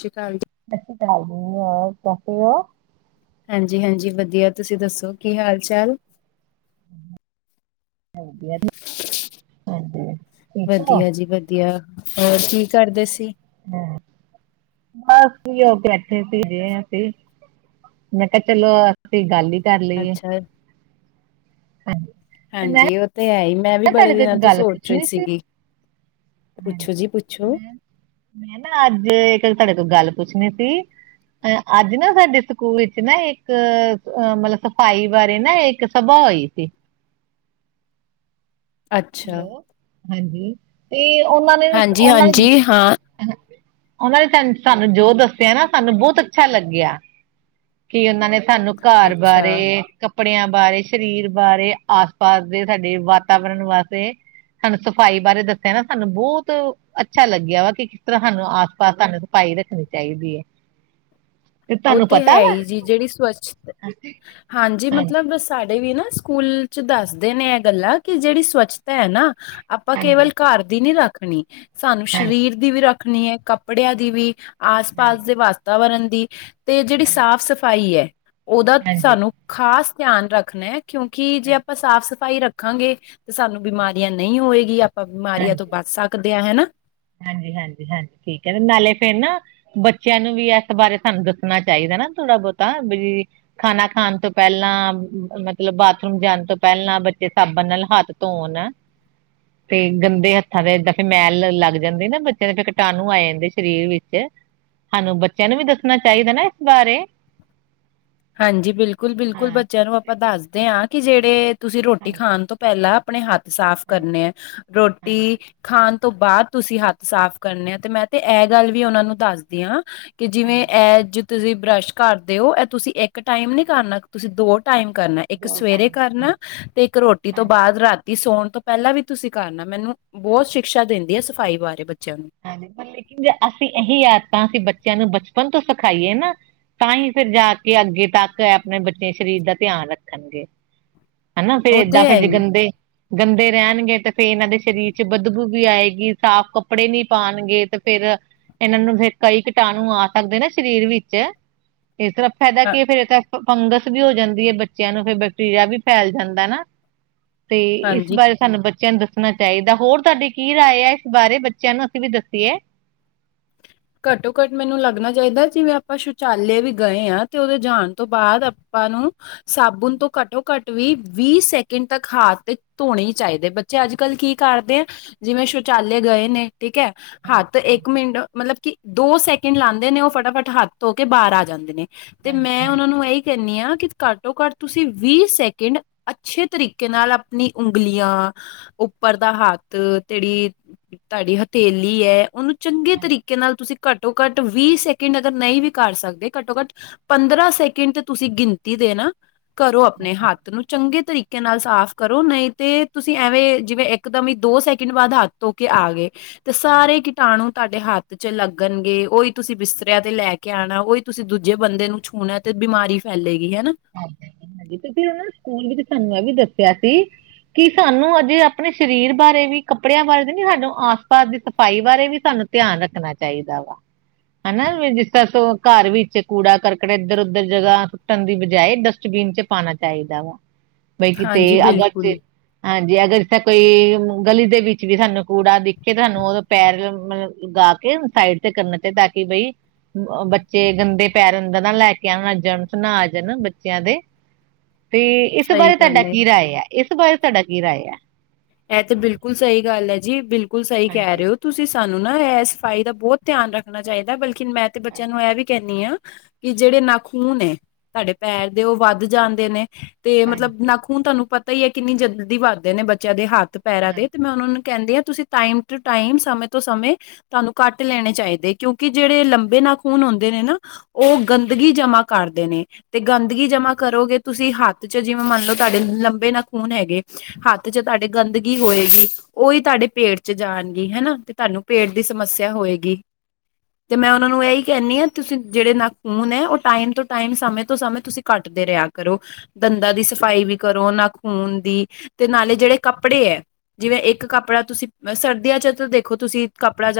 ਸਤ ਸ੍ਰੀ ਅਕਾਲ ਜੀ। ਇਥੇ ਚਲਾਈ ਦੀ ਮੈ ਚੱਕ ਲਿਆ। ਹਾਂਜੀ- ਹਾਂਜੀ ਵਧੀਆ ਤੁਸੀਂ ਦੱਸੋ ਕੀ ਹਾਲ- ਚਾਲ? ਵਧੀਆ ਜੀ ਹਾਂਜੀ ਠੀਕ ਹੋ? ਵਧੀਆ ਜੀ ਵਧੀਆ। ਵਧੀਆ ਹੋਰ ਕੀ ਕਰਦੇ ਸੀ? ਹੂੰ ਬਸ ਵੀ ਉਹ ਬੈਠੇ ਸੀ ਹਜੇ ਤੇ ਅਸੀਂ। ਮੈਂ ਕਿਹਾ ਚਲੋ ਅਸੀਂ ਗੱਲ ਹੀ ਕਰ ਲਈਏ। ਅੱਛਾ ਹਾਂਜੀ। ਤੇ ਮੈਂ ਹਾਂਜੀ ਉਹ ਤੇ ਹੈ ਹੀ। ਮੈਂ ਵੀ ਨਾ ਬੜੇ ਤੁਹਾਡੇ ਇੱਕ ਦਿਨਾਂ ਤੋਂ ਗੱਲ ਸੋਚ ਰਹੀ ਪੁੱਛਣੀ ਸੀ ਸੀਗੀ, ਪੁੱਛੋ ਜੀ ਪੁੱਛੋ। ਮੈਂ ਮੈਂ ਨਾ ਅੱਜ ਇੱਕ ਤੁਹਾਡੇ ਕੋਲ ਗੱਲ ਪੁੱਛਣੀ ਸੀ। ਅ ਅੱਜ ਨਾ ਸਾਡੇ ਸਕੂਲ ਵਿੱਚ ਨਾ ਇੱਕ ਅ ਮਤਲਬ ਸਫਾਈ ਬਾਰੇ ਨਾ ਇੱਕ ਇੱਕ ਸਭਾ ਹੋਈ ਸੀ। ਅੱਛਾ ਹੈਲੋ ਹਾਂਜੀ, ਤੇ ਉਹਨਾਂ ਨੇ ਹਾਂਜੀ ਉਹਨਾਂ ਹਾਂਜੀ ਹਾਂ ਉਹਨਾਂ ਨੇ ਸਾਨੂੰ ਜੋ ਦੱਸਿਆ ਨਾ, ਸਾਨੂੰ ਬਹੁਤ ਅੱਛਾ ਲੱਗਿਆ। ਕਿ ਉਹਨਾਂ ਨੇ ਸਾਨੂੰ ਘਰ ਅੱਛਾ ਬਾਰੇ, ਕੱਪੜਿਆਂ ਬਾਰੇ, ਸਰੀਰ ਬਾਰੇ, ਆਸ- ਪਾਸ ਦੇ ਸਾਡੇ ਵਾਤਾਵਰਨ ਵਾਤੇ। ਸਾਨੂੰ ਸਫ਼ਾਈ ਬਾਰੇ ਦੱਸਿਆ ਨਾ ਸਾਨੂੰ ਬਹੁਤ ਅੱਛਾ ਲੱਗਿਆ ਵਾ ਕਿ ਕਿਸ ਤਰਾਂ ਸਾਨੂੰ ਆਸ- ਪਾਸ ਸਾਨੂੰ ਸਫਾਈ ਰੱਖਣੀ ਚਾਹੀਦੀ ਹੈ। ਉਹ ਤੁਹਾਨੂੰ ਤੇ ਪਤਾ ਹੈ ਵਾ ਹੀ ਜੀ, ਜਿਹੜੀ ਸਵੱ ਹਾਂਜੀ ਹਾਂਜੀ ਮਤਲਬ ਸਾਡੇ ਵੀ ਨਾ ਸਕੂਲ ਚ ਦੱਸਦੇ ਨੇ ਇਹ ਗੱਲਾਂ ਕਿ ਜਿਹੜੀ ਸਵੱਛਤਾ ਹੈ ਨਾ। ਆਪਾਂ ਹਾਂਜੀ ਕੇਵਲ ਘਰ ਦੀ ਨੀ ਰੱਖਣੀ, ਸਾਨੂੰ ਹਾਂਜੀ ਸਰੀਰ ਦੀ ਵੀ ਰੱਖਣੀ ਹੈ, ਕੱਪੜਿਆਂ ਦੀ ਵੀ। ਆਸ ਪਾਸ ਹਾਂਜੀ ਦੇ ਵਾਤਾਵਰਨ ਦੀ ਤੇ ਜਿਹੜੀ ਹਾਂਜੀ ਸਾਫ਼ ਸਫ਼ਾਈ ਹੈ, ਉਹਦਾ ਹਾਂਜੀ ਸਾਨੂੰ ਖ਼ਾਸ ਧਿਆਨ ਰੱਖਣਾ ਹੈ, ਕਿਉਂਕਿ ਜੇ ਆਪਾਂ ਸਾਫ਼ ਸਫ਼ਾਈ ਰੱਖਾਂਗੇ ਤੇ ਸਾਨੂੰ ਬਿਮਾਰੀਆਂ ਨਹੀਂ ਹੋਏਗੀ, ਆਪਾਂ ਬਿਮਾਰੀਆਂ ਹਾਂਜੀ। ਤੋਂ ਬਚ ਸਕਦੇ ਹਾਂ, ਹਨਾ। ਹਾਂਜੀ- ਹਾਂਜੀ, ਹਾਂਜੀ ਠੀਕ ਹੈ ਤੇ, ਨਾਲੇ ਫੇਰ ਨਾ। ਬੱਚਿਆਂ ਨੂੰ ਵੀ ਇਸ ਬਾਰੇ ਸਾਨੂੰ ਦੱਸਣਾ ਚਾਹੀਦਾ ਨਾ ਥੋੜਾ ਬਹੁਤਾ ਵੀ, ਖਾਣਾ ਖਾਣ ਤੋਂ ਪਹਿਲਾਂ, ਮਤਲਬ ਬਾਥਰੂਮ ਜਾਣ ਤੋਂ ਪਹਿਲਾਂ ਬੱਚੇ ਸਾਬਣ ਨਾਲ ਹੱਥ ਧੋਣ। ਤੇ ਗੰਦੇ ਹੱਥਾਂ ਦਾ ਏਦਾਂ ਫ ਮੈਲ ਲੱਗ ਜਾਂਦੀ ਨਾ ਬੱਚਿਆਂ ਦੇ ਫੇਰ ਕੀਟਾਣੂ ਆ ਜਾਂਦੇ ਸਰੀਰ ਵਿੱਚ। ਸਾਨੂੰ ਬੱਚਿਆਂ ਨੂੰ ਵੀ ਦੱਸਣਾ ਚਾਹੀਦਾ ਨਾ, ਇਸ ਬਾਰੇ। ਹਾਂਜੀ ਬਿਲਕੁਲ- ਹਾਂ ਬਿਲਕੁਲ ਬੱਚਿਆਂ ਨੂੰ ਆਪਾਂ ਦੱਸਦੇ ਹਾਂ ਕਿ ਜਿਹੜੇ ਤੁਸੀਂ ਰੋਟੀ ਹਾਂਜੀ ਖਾਣ ਤੋਂ ਪਹਿਲਾਂ, ਆਪਣੇ ਹੱਥ ਸਾਫ਼ ਹਾਂਜੀ ਕਰਨੇ ਹੈ, ਰੋਟੀ ਹਾਂਜੀ ਖਾਣ ਤੋਂ ਬਾਅਦ ਤੁਸੀਂ ਹੱਥ ਸਾਫ਼ ਕਰਨੇ ਆ, ਤੇ ਮੈਂ ਤੇ ਇਹ ਗੱਲ ਵੀ ਉਹਨਾਂ ਨੂੰ ਦੱਸਦੀ ਹਾ। ਕਿ ਜਿਵੇਂ ਹਾਂਜੀ ਇਹ ਜੇ ਤੁਸੀਂ ਬਰੱਸ਼ ਕਰਦੇ ਹੋ ਇਹ ਤੁਸੀਂ ਇੱਕ ਟਾਈਮ ਨਹੀਂ ਕਰਨਾ, ਤੁਸੀਂ ਦੋ ਟਾਈਮ ਕਰਨਾ ਇੱਕ ਦੋ ਸਵੇਰੇ ਟਾਈਮ ਹਾਂ ਕਰਨਾ, ਅਤੇ ਇੱਕ ਰੋਟੀ ਤੋਂ ਹਾਂਜੀ ਬਾਅਦ ਰਾਤ ਤੀ ਸੌਣ ਤੋਂ ਪਹਿਲਾਂ ਵੀ ਤੁਸੀਂ ਕਰਨਾ, ਮੈਨੂੰ ਬਹੁਤ ਸ਼ਿਕਸ਼ਾ ਦਿੰਦੀ ਆ ਸਫ਼ਾਈ ਬਾਰੇ ਬੱਚਿਆਂ ਨੂੰ। ਹਾਂਜੀ ਲੇਕਿਨ ਜੇ ਅਸੀਂ ਇਹੀ ਆਦਤਾਂ ਅਸੀਂ ਬੱਚਿਆਂ ਨੂੰ ਬਚਪਨ ਤੋਂ ਸਿਖਾਈਏ ਨਾ ਤਾਂ ਹੀ ਫੇਰ ਜਾ ਕੇ ਅੱਗੇ ਤੱਕ ਆਪਣੇ ਬੱਚੇ ਸਰੀਰ ਦਾ ਧਿਆਨ ਰੱਖਣਗੇ। ਹਨਾ ਫੇਰ ਉਹ ਏਦਾਂ ਤੇ ਫੇ ਹੈ ਜੇ ਹੀ ਗੰਦੇ। ਗੰਦੇ ਰਹਿਣਗੇ ਤੇ ਫੇਰ ਇਹਨਾਂ ਦੇ ਸਰੀਰ ਚ ਬਦਬੂ ਵੀ ਆਏਗੀ, ਸਾਫ਼ ਕੱਪੜੇ ਨੀ ਪਾਉਣਗੇ ਤੇ ਫੇਰ ਇਹਨਾਂ ਨੂੰ, ਫੇ ਕਈ ਕੀਟਾਣੂ ਆ ਸਕਦੇ ਨਾ ਸਰੀਰ ਵਿੱਚ। ਇਸ ਤਰਾਂ। ਫਾਇਦਾ ਹਾਂ ਕੀ ਫੇਰ ਤਾਂ ਫੰਗਸ ਵੀ ਹੋ ਜਾਂਦੀ ਹੈ ਬੱਚਿਆਂ ਨੂੰ ਫਿਰ ਬੈਕਟੀਰੀਆ ਵੀ ਫੈਲ ਜਾਂਦਾ ਨਾ। ਤੇ ਇਸ ਹਾਂਜੀ ਬਾਰੇ ਸਾਨੂੰ ਬੱਚਿਆਂ ਨੂੰ ਦੱਸਣਾ ਚਾਹੀਦਾ ਹੋਰ ਤੁਹਾਡੀ ਕੀ ਰਾਏ ਆ ਇਸ ਬਾਰੇ ਬੱਚਿਆਂ ਨੂੰ ਵੀ ਦੱਸੀਏ ਘੱਟੋ ਘੱਟ ਮੈਨੂੰ ਲੱਗਣਾ ਚਾਹੀਦਾ ਜਿਵੇਂ ਆਪਾਂ ਸ਼ੌਚਾਲੇ ਵੀ ਗਏ ਹਾਂ ਤੇ ਉਹਦੇ ਜਾਣ ਤੋਂ ਬਾਅਦ ਆਪਾਂ ਨੂੰ ਸਾਬੁਣ ਤੋਂ ਘੱਟੋ ਘੱਟ ਵੀ ਵੀਹ ਸੈਕਿੰਡ ਤੱਕ ਹਾਥ ਤੇ ਧੋਣੇ ਚਾਹੀਦੇ ਬੱਚੇ ਅੱਜ ਕੱਲ੍ਹ ਕੀ ਕਰਦੇ ਆ। ਜਿਵੇਂ ਸ਼ੌਚਾਲੇ ਗਏ ਨੇ ਠੀਕ ਹੈ ਹਾਂ ਤੇ ਇੱਕ ਮਿੰਟ ਮਤਲਬ ਕਿ ਦੋ ਸੈਕਿੰਡ ਲਾਉਂਦੇ ਨੇ ਉਹ ਫਟਾਫਟ ਹੱਥ ਧੋ ਕੇ ਬਾਹਰ ਆ ਜਾਂਦੇ ਨੇ ਤੇ ਹਾਂਜੀ ਮੈਂ ਹਾਂ ਉਹਨਾਂ ਨੂੰ ਇਹੀ ਕਹਿੰਦੀ ਆ ਕਿ ਘੱਟੋ ਘੱਟ ਤੁਸੀਂ ਵੀਹ ਸੈਕਿੰਡ ਅੱਛੇ ਤਰੀਕੇ ਨਾਲ ਆਪਣੀ ਉਂਗਲੀਆਂ ਉੱਪਰ ਦਾ ਹੱਥ ਤੇੜੀ ਤੁਹਾਡੀ ਹਥੇਲੀ ਹੈ ਉਹਨੂੰ ਚੰਗੇ ਤਰੀਕੇ ਨਾਲ ਤੁਸੀਂ ਘੱਟੋ ਘੱਟ ਵੀਹ ਸੈਕਿੰਡ ਅਗਰ ਨਹੀਂ ਵੀ ਕਰ ਸਕਦੇ ਘੱਟੋ ਘੱਟ ਪੰਦਰਾਂ ਸੈਕਿੰਡ ਤੇ ਤੁਸੀਂ ਗਿਣਤੀ ਦੇ ਨਾ ਕਰੋ ਆਪਣੇ ਹੱਥ ਨੂੰ ਚੰਗੇ ਤਰੀਕੇ ਨਾਲ ਸਾਫ਼ ਕਰੋ ਨਹੀਂ ਤੇ ਤੁਸੀਂ ਐਵੇਂ ਜਿਵੇਂ ਇੱਕਦਮ ਹੀ ਦੋ ਸੈਕਿੰਡ ਬਾਅਦ ਹੱਥ ਧੋ ਕੇ ਆ ਗਏ। ਤੇ ਸਾਰੇ ਕੀਟਾਣੂ ਤੁਹਾਡੇ ਹੱਥ ਚ ਲੱਗਣਗੇ ਉਹੀ ਤੁਸੀਂ ਬਿਸਤਰਿਆਂ ਤੇ ਲੈ ਕੇ ਆਉਣਾ ਉਹੀ ਤੁਸੀਂ ਦੂਜੇ ਬੰਦੇ ਨੂੰ ਛੂਣਾ। ਤੇ ਬਿਮਾਰੀ ਫੈਲੇਗੀ ਹਨਾ। ਹ ਹਾਂਜੀ ਤੁਸੀਂ ਉਹ ਸਕੂਲ ਵਿੱਚ ਸਾਨੂੰ ਇਹ ਵੀ ਦੱਸਿਆ ਸੀ। ਕੀ ਸਾਨੂੰ ਅਜੇ ਆਪਣੇ ਸਰੀਰ ਬਾਰੇ ਵੀ ਕੱਪੜਿਆਂ ਬਾਰੇ ਨੀ ਸਾਨੂੰ ਆਸ ਪਾਸ ਦੀ ਸਫ਼ਾਈ ਬਾਰੇ ਵੀ ਸਾਨੂੰ ਧਿਆਨ ਰੱਖਣਾ ਚਾਹੀਦਾ ਵਾ। ਹਨਾ ਵੀ ਜਿਸ ਤਰ੍ਹਾਂ ਘਰ ਵੀ ਕੂੜਾ ਕਰਕਟ ਇੱਧਰ ਉੱਧਰ ਜਗ੍ਹਾ ਸੁੱਟਣ ਦੀ ਜਾਏ ਡਸਟਬੀਨ ਚ ਪਾਉਣਾ ਚਾਹੀਦਾ ਵਾ ਬਈ ਕਿਤੇ ਹਾਂਜੀ ਅਗਰ ਜ ਬਿਲਕੁਲ ਹਾਂਜੀ ਅਗਰ ਕੋਈ ਗਲੀ ਦੇ ਵਿੱਚ ਵੀ ਸਾਨੂੰ ਕੂੜਾ ਦਿਖੇ ਤਾਂ ਸਾਨੂੰ ਉਹ ਪੈਰ ਮਤਲਬ ਲਗਾ ਕੇ ਸਾਈਡ ਤੇ ਕਰਨ ਤੇ ਤਾਂ ਕਿ ਬਈ ਬੱਚੇ ਗੰਦੇ ਪੈਰ ਅੰਦਰ ਨਾ ਲੈ ਕੇ ਆਉਣ ਜਰਮਸ ਨਾ ਆ ਜ ਬੱਚਿਆਂ ਦੇ ਤੇ ਇਸ ਸਹੀ ਬਾਰੇ! ਤੁਹਾਡਾ ਗੱਲ ਹੈ ਕੀ ਰਾਏ ਆ ਇਸ ਬਾਰੇ ਤੁਹਾਡਾ ਕੀ ਰਾਏ ਆ। ਇਹ ਤੇ ਬਿਲਕੁਲ ਸਹੀ ਗੱਲ ਹੈ ਜੀ ਬਿਲਕੁਲ ਸਹੀ ਕਹਿ ਹਾਂਜੀ ਰਹੇ ਹੋ ਤੁਸੀਂ ਸਾਨੂੰ। ਸਾਨੂੰ ਨਾ ਇਹ ਸਫਾਈ ਦਾ ਬਹੁਤ ਧਿਆਨ ਰੱਖਣਾ ਚਾਹੀਦਾ ਬਲਕਿ ਮੈਂ ਤੇ ਬੱਚਿਆਂ ਨੂੰ ਹਾਂਜੀ ਇਹ ਵੀ ਕਹਿੰਦੀ ਹਾਂ। ਕਿ ਜਿਹੜੇ ਨਾਖੂਨ ਏ ਸਾਡੇ ਪੈਰ ਦੇ ਉਹ ਵੱਧ ਜਾਂਦੇ ਨੇ। ਤੇ ਮਤਲਬ ਹਾਂਜੀ ਨਾ ਖੂਨ ਤੁਹਾਨੂੰ ਪਤਾ ਹੀ ਹੈ ਕਿੰਨੀ ਜਲਦੀ ਵੱਧਦੇ ਨੇ ਬੱਚਿਆਂ ਦੇ ਹੱਥ ਪੈਰਾਂ ਹਾਂਜੀ ਦੇ ਤੇ ਮੈਂ ਉਹਨਾਂ ਨੂੰ ਕਹਿੰਦੇ ਆ ਤੁਸੀਂ ਟਾਈਮ ਟੂ ਟਾਈਮ ਸਮੇਂ ਤੋਂ ਸਮੇਂ ਤੁਹਾਨੂੰ ਘੱਟ ਲੈਣੇ ਚਾਹੀਦੇ ਕਿਉਂਕਿ ਜਿਹੜੇ ਲੰਬੇ ਨਾਖੂਨ ਹੁੰਦੇ ਨੇ ਨਾ। ਉਹ ਗੰਦਗੀ ਜਮ੍ਹਾਂ ਕਰਦੇ ਨੇ। ਤੇ ਗੰਦਗੀ ਜਮਾ ਕਰੋਗੇ ਤੁਸੀਂ ਹੱਥ ਚ ਜਿਵੇਂ ਮੰਨ ਲਓ ਤੁਹਾਡੇ ਲੰਬੇ ਨਾ ਖੂਨ ਹੈਗੇ ਹੱਥ ਤੇ ਚ ਤੁਹਾਡੇ ਗੰਦਗੀ ਹੋਏਗੀ ਉਹੀ ਤੁਹਾਡੇ ਪੇਟ ਚ ਜਾਣਗੀ ਹਨਾ ਤੇ ਤੁਹਾਨੂੰ ਪੇਟ ਦੀ ਸਮੱਸਿਆ ਹੋਏਗੀ। ਤੇ ਮੈਂ ਉਹਨਾਂ ਨੂੰ ਇਹੀ ਕਹਿੰਦੀ ਹਾਂ ਤੁਸੀਂ ਜਿਹੜੇ ਨਾਖੂਨ ਹੈ ਉਹ ਟਾਈਮ ਤੋਂ ਟਾਈਮ ਸਮੇਂ ਤੋਂ ਸਮੇਂ ਤੁਸੀਂ ਘੱਟਦੇ ਰਿਹਾ ਕਰੋ ਦੰਦਾਂ ਦੀ ਸਫ਼ਾਈ ਵੀ ਕਰੋ ਨਾ ਖੂਨ ਦੀ। ਤੇ ਨਾਲੇ ਜਿਹੜੇ ਕੱਪੜੇ ਹੈ ਜਿਵੇਂ ਇੱਕ ਕੱਪੜਾ ਤੁਸੀਂ ਸਰਦੀਆਂ ਚ ਤਾਂ ਦੇਖੋ ਤੁਸੀਂ ਕੱਪੜਾ